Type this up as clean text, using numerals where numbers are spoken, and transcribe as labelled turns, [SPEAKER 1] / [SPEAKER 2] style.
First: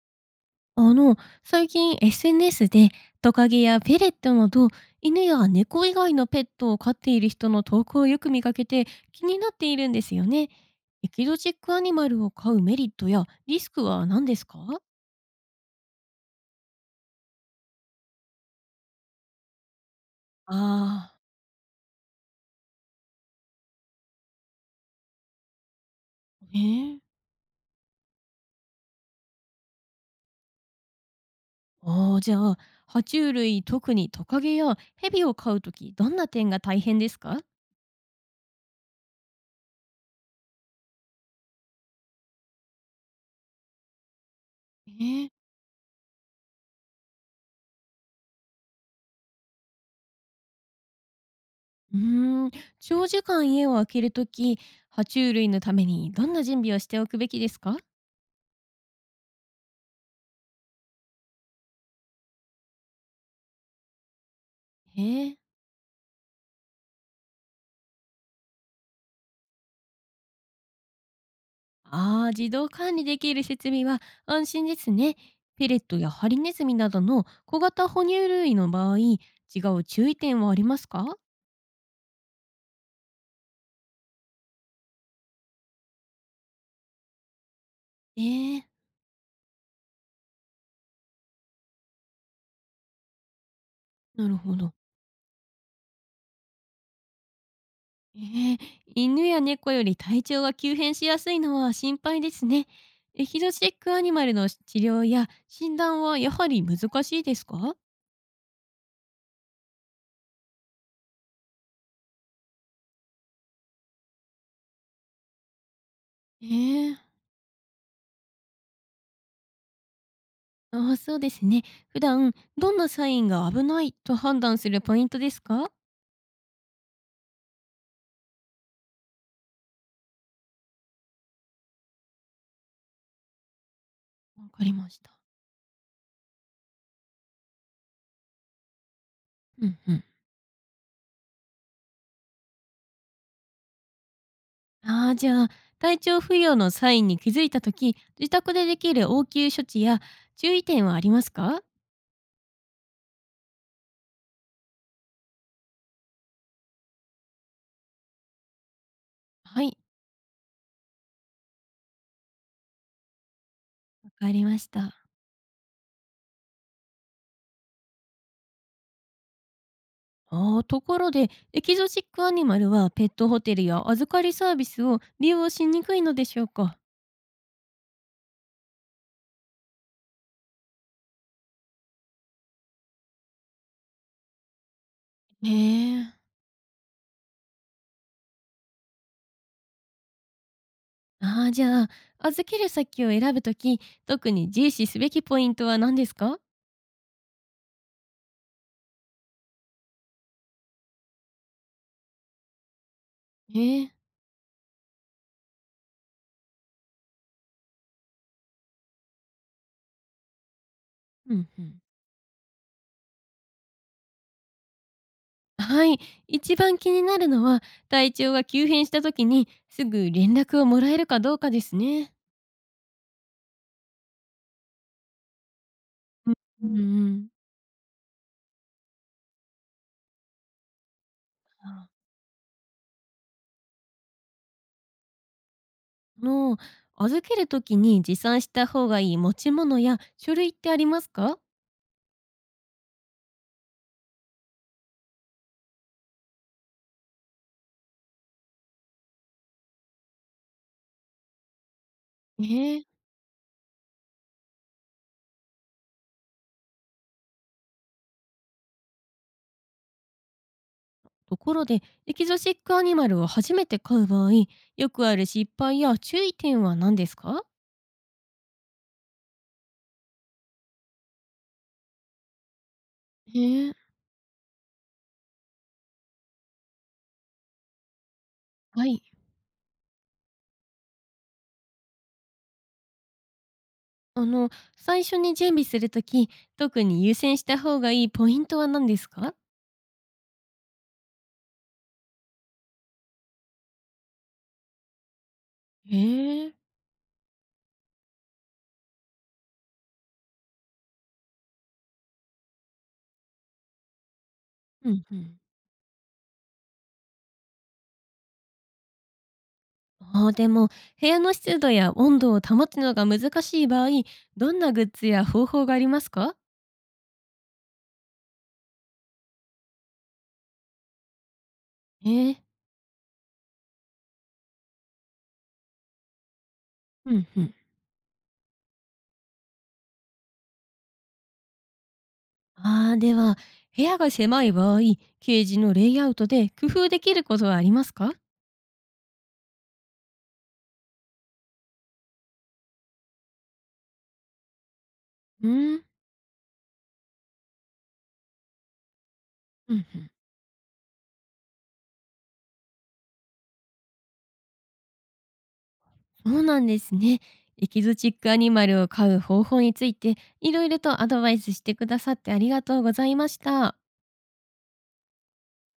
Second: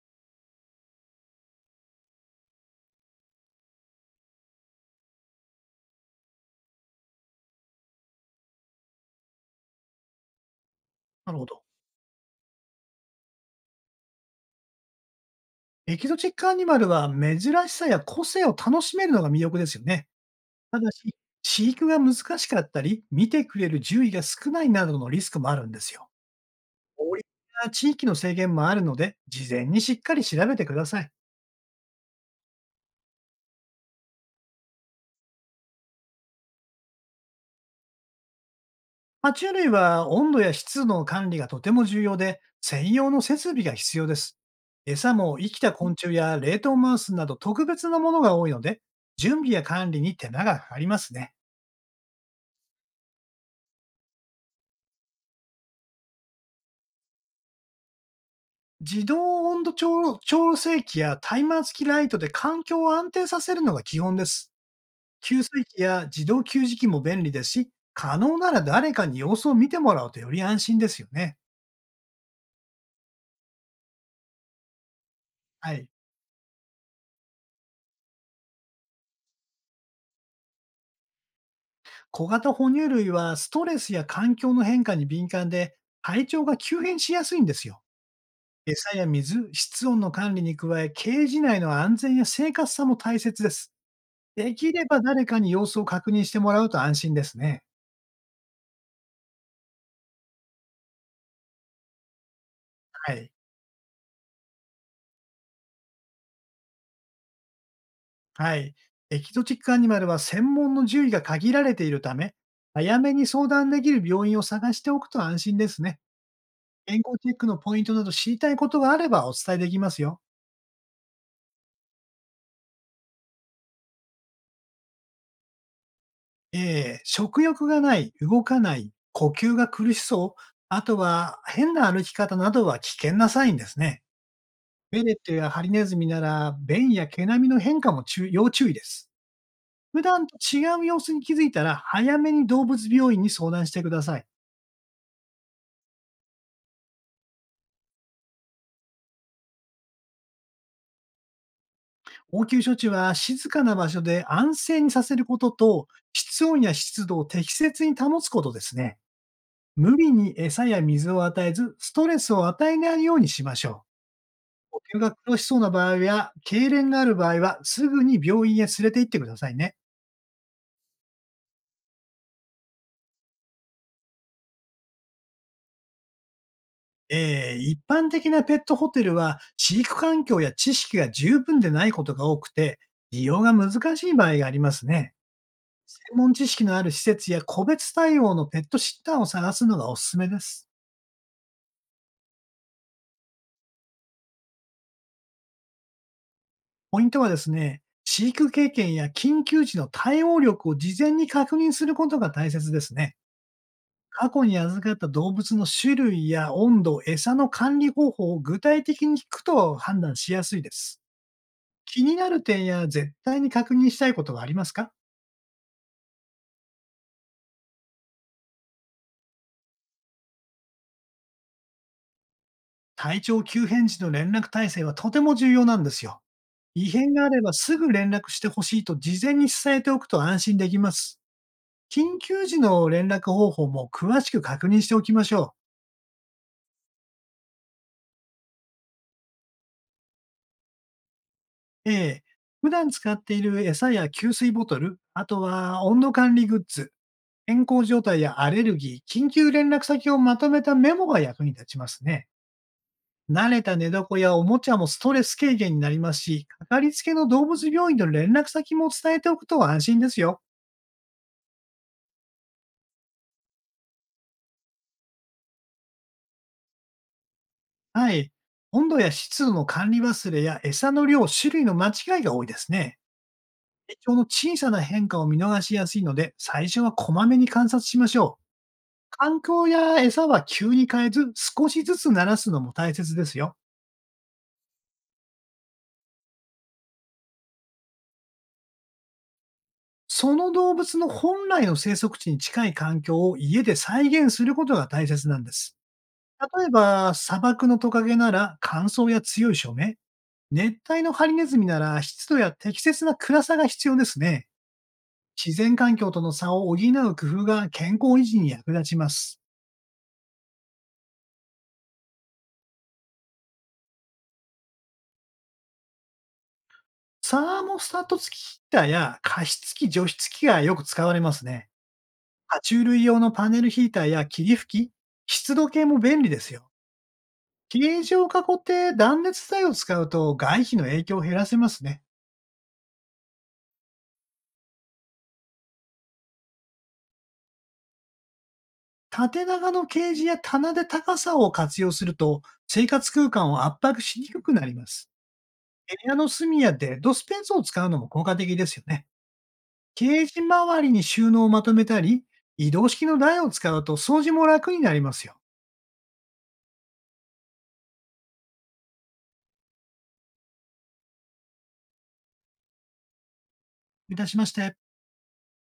[SPEAKER 1] あの、最近 SNS でトカゲやペレットなど犬や猫以外のペットを飼っている人の投稿をよく見かけて気になっているんですよね。エキ
[SPEAKER 2] な
[SPEAKER 1] ゾ
[SPEAKER 2] るほ
[SPEAKER 1] チッ
[SPEAKER 2] ど。
[SPEAKER 1] クアニマルを飼うメリットやリスクは何ですか。
[SPEAKER 2] エキゾチックアニマルは珍しさや個性を楽しめるのが魅力ですよね。ただし、
[SPEAKER 1] ああ
[SPEAKER 2] 飼育が難しかったり、見てくれる獣医が少ないなどのリスクもあるんですよ。
[SPEAKER 1] ー、ええ。
[SPEAKER 2] 法律や地域の制限もあるので、事前にしっかり調べてください。
[SPEAKER 1] ああ、じゃあ、爬虫類、特にトカゲやヘビを飼うとき、どんな点が大変ですか。
[SPEAKER 2] 爬虫類は温度や湿度の管理がとても重要で、専用の設備が必要です。
[SPEAKER 1] え
[SPEAKER 2] 餌
[SPEAKER 1] え。
[SPEAKER 2] も生きた昆虫や冷凍マウスなど特別なものが多いので、準備や管理に手間がかかりますね。
[SPEAKER 1] うーん、長時間家を空けるとき、爬虫類のためにどんな準備をしておくべきですか。
[SPEAKER 2] 自動温度調調整器やタイマー付きライトで環境を安定させるのが基本です。
[SPEAKER 1] ええ。
[SPEAKER 2] 給水器や自動給餌器も便利ですし、可能なら誰かに様子を見てもらうとより安心ですよね。
[SPEAKER 1] ああ、自動管理できる設備は安心ですね。ペ
[SPEAKER 2] は
[SPEAKER 1] レッ
[SPEAKER 2] い。
[SPEAKER 1] トやハリネズミなどの小型哺乳類の場合、違う注意点はありますか。
[SPEAKER 2] 小型哺乳類はストレスや環境の変化に敏感で、体調が急変しやすいんですよ。
[SPEAKER 1] ええ。
[SPEAKER 2] 餌や水、室温の管理に加え、ケージ内の安全や生活さも大切です。
[SPEAKER 1] なる
[SPEAKER 2] で
[SPEAKER 1] ほ
[SPEAKER 2] き
[SPEAKER 1] ど。
[SPEAKER 2] れば誰かに様子を確認してもらうと安心ですね。
[SPEAKER 1] ええ。犬や猫より体調が急変しやすいのは心配ですね。
[SPEAKER 2] は
[SPEAKER 1] エ
[SPEAKER 2] い。
[SPEAKER 1] キゾチックアニマルの治療や診断はやはり難しいですか。
[SPEAKER 2] はい。エキゾチックアニマルは専門の獣医が限られているため、早めに相談できる病院を探しておくと安心ですね。
[SPEAKER 1] え
[SPEAKER 2] 健
[SPEAKER 1] え。
[SPEAKER 2] 康チェックのポイントなど知りたいことがあればお伝えできますよ。
[SPEAKER 1] ああ、そうですね。普段どんなサインが危ないと判断するポイントですか。わ
[SPEAKER 2] ええ、食欲がない、動かない、呼吸が苦しそう、あとは変な歩き方などは危険なサインですね。
[SPEAKER 1] かりまし
[SPEAKER 2] ベレ
[SPEAKER 1] た。
[SPEAKER 2] ットやハリネズミなら、便や毛並みの変化も注要注意です。
[SPEAKER 1] うんう
[SPEAKER 2] 普
[SPEAKER 1] ん。
[SPEAKER 2] 段と違う様子に気づいたら、早めに動物病院に相談してください。
[SPEAKER 1] ああ、じゃあ、体調不良のサインに気づいたとき、自宅でできる応急処置や注意点はありますか。
[SPEAKER 2] 応急処置は静かな場所で安静にさせることと、室温や湿度を適切に保つことですね。
[SPEAKER 1] はい、
[SPEAKER 2] 無理に餌や水を与えず、ストレスを与えないようにしましょ
[SPEAKER 1] わかりまし
[SPEAKER 2] う。
[SPEAKER 1] た。
[SPEAKER 2] 呼吸が苦しそうな場合や、痙攣がある場合は、すぐに病院へ連れて行ってくださいね。
[SPEAKER 1] ああ、ところで、エキゾチックアニマルはペットホテルや預かりサービスを利用しにくいのでしょうか。
[SPEAKER 2] 一般的なペットホテルは、飼育環境や知識が十分でないことが多くて、利用が難しい場合がありますね。
[SPEAKER 1] へえ。
[SPEAKER 2] 専門知識のある施設や個別対応のペットシッターを探すのがおすすめです。
[SPEAKER 1] ああ、じゃあ、預ける先を選ぶとき、特に重視すべきポイントは何ですか。
[SPEAKER 2] ポイントはですね、飼育経験や緊急時の対応力を事前に確認することが大切ですね。
[SPEAKER 1] へえ。
[SPEAKER 2] 過去に預かった動物の種類や温度、餌の管理方法を具体的に聞くと判断しやすいです。
[SPEAKER 1] うんうん。
[SPEAKER 2] 気になる点や絶対に確認したいことはありますか？
[SPEAKER 1] はい、一番気になるのは、体調が急変したときにすぐ連絡をもらえるかどうかですね。
[SPEAKER 2] 体調急変時の連絡体制はとても重要なんですよ。
[SPEAKER 1] うんう
[SPEAKER 2] 異
[SPEAKER 1] んう
[SPEAKER 2] 変があれ
[SPEAKER 1] ん。
[SPEAKER 2] ばすぐ連絡してほしいと事前に伝えておくと安心できます。
[SPEAKER 1] あ
[SPEAKER 2] 緊急時の連絡方法も詳しく確認しておきましょう。
[SPEAKER 1] の、預けるときに持参した方がいい持ち物や書類ってありますか？
[SPEAKER 2] ええ。普段使っている餌や給水ボトル、あとは温度管理グッズ、健康状態やアレルギー、緊急連絡先をまとめたメモが役に立ちますね。
[SPEAKER 1] ええ。
[SPEAKER 2] 慣れた寝床やおもちゃもストレス軽減になりますし、かかりつけの動物病院の連絡先も伝えておくと安心ですよ。
[SPEAKER 1] ところで、エキゾチックアニマルを初めて飼う場合、よくある失敗や注意点は何ですか？
[SPEAKER 2] はい。温度や湿度の管理忘れや餌の量、種類の間違いが多いですね。
[SPEAKER 1] ええ。
[SPEAKER 2] 体調の小さな変化を見逃しやすいので、最初はこまめに観察しましょう。
[SPEAKER 1] はい。
[SPEAKER 2] 環境や餌は急に変えず、少しずつ慣らすのも大切ですよ。
[SPEAKER 1] あの、最初に準備するとき特に優先した方がいいポイントは何ですか？
[SPEAKER 2] その動物の本来の生息地に近い環境を家で再現することが大切なんです。
[SPEAKER 1] ええ。
[SPEAKER 2] 例えば、砂漠のトカゲなら乾燥や強い照明、熱帯のハリネズミなら湿度や適切な暗さが必要ですね。
[SPEAKER 1] うん、うん。
[SPEAKER 2] 自然環境との差を補う工夫が健康維持に役立ちます。
[SPEAKER 1] ああ、でも、部屋の湿度や温度を保つのが難しい場合、どんなグッズや方法がありますか？
[SPEAKER 2] サーモスタット付きヒーターや加湿器、除湿器がよく使われますね。
[SPEAKER 1] ええ。
[SPEAKER 2] 爬虫類用のパネルヒーターや霧吹き、湿度計も便利ですよ。
[SPEAKER 1] うんうん。
[SPEAKER 2] ケージを囲って断熱材を使うと外皮の影響を減らせますね。
[SPEAKER 1] ああ、では、部屋が狭い場合、ケージのレイアウトで工夫できることはありますか。
[SPEAKER 2] 縦長のケージや棚で高さを活用すると生活空間を圧迫しにくくなります。
[SPEAKER 1] うーん。
[SPEAKER 2] 部屋の隅やデッドスペースを使うのも効果的ですよね。
[SPEAKER 1] うんうん。
[SPEAKER 2] ケージ周りに収納をまとめたり、移動式の台を使うと掃除も楽になりますよ。
[SPEAKER 1] そうなんですね。エキゾチックアニマルを飼う方法について、いろいろとアドバイスしてくださってありがとうございました。
[SPEAKER 2] いたしまして。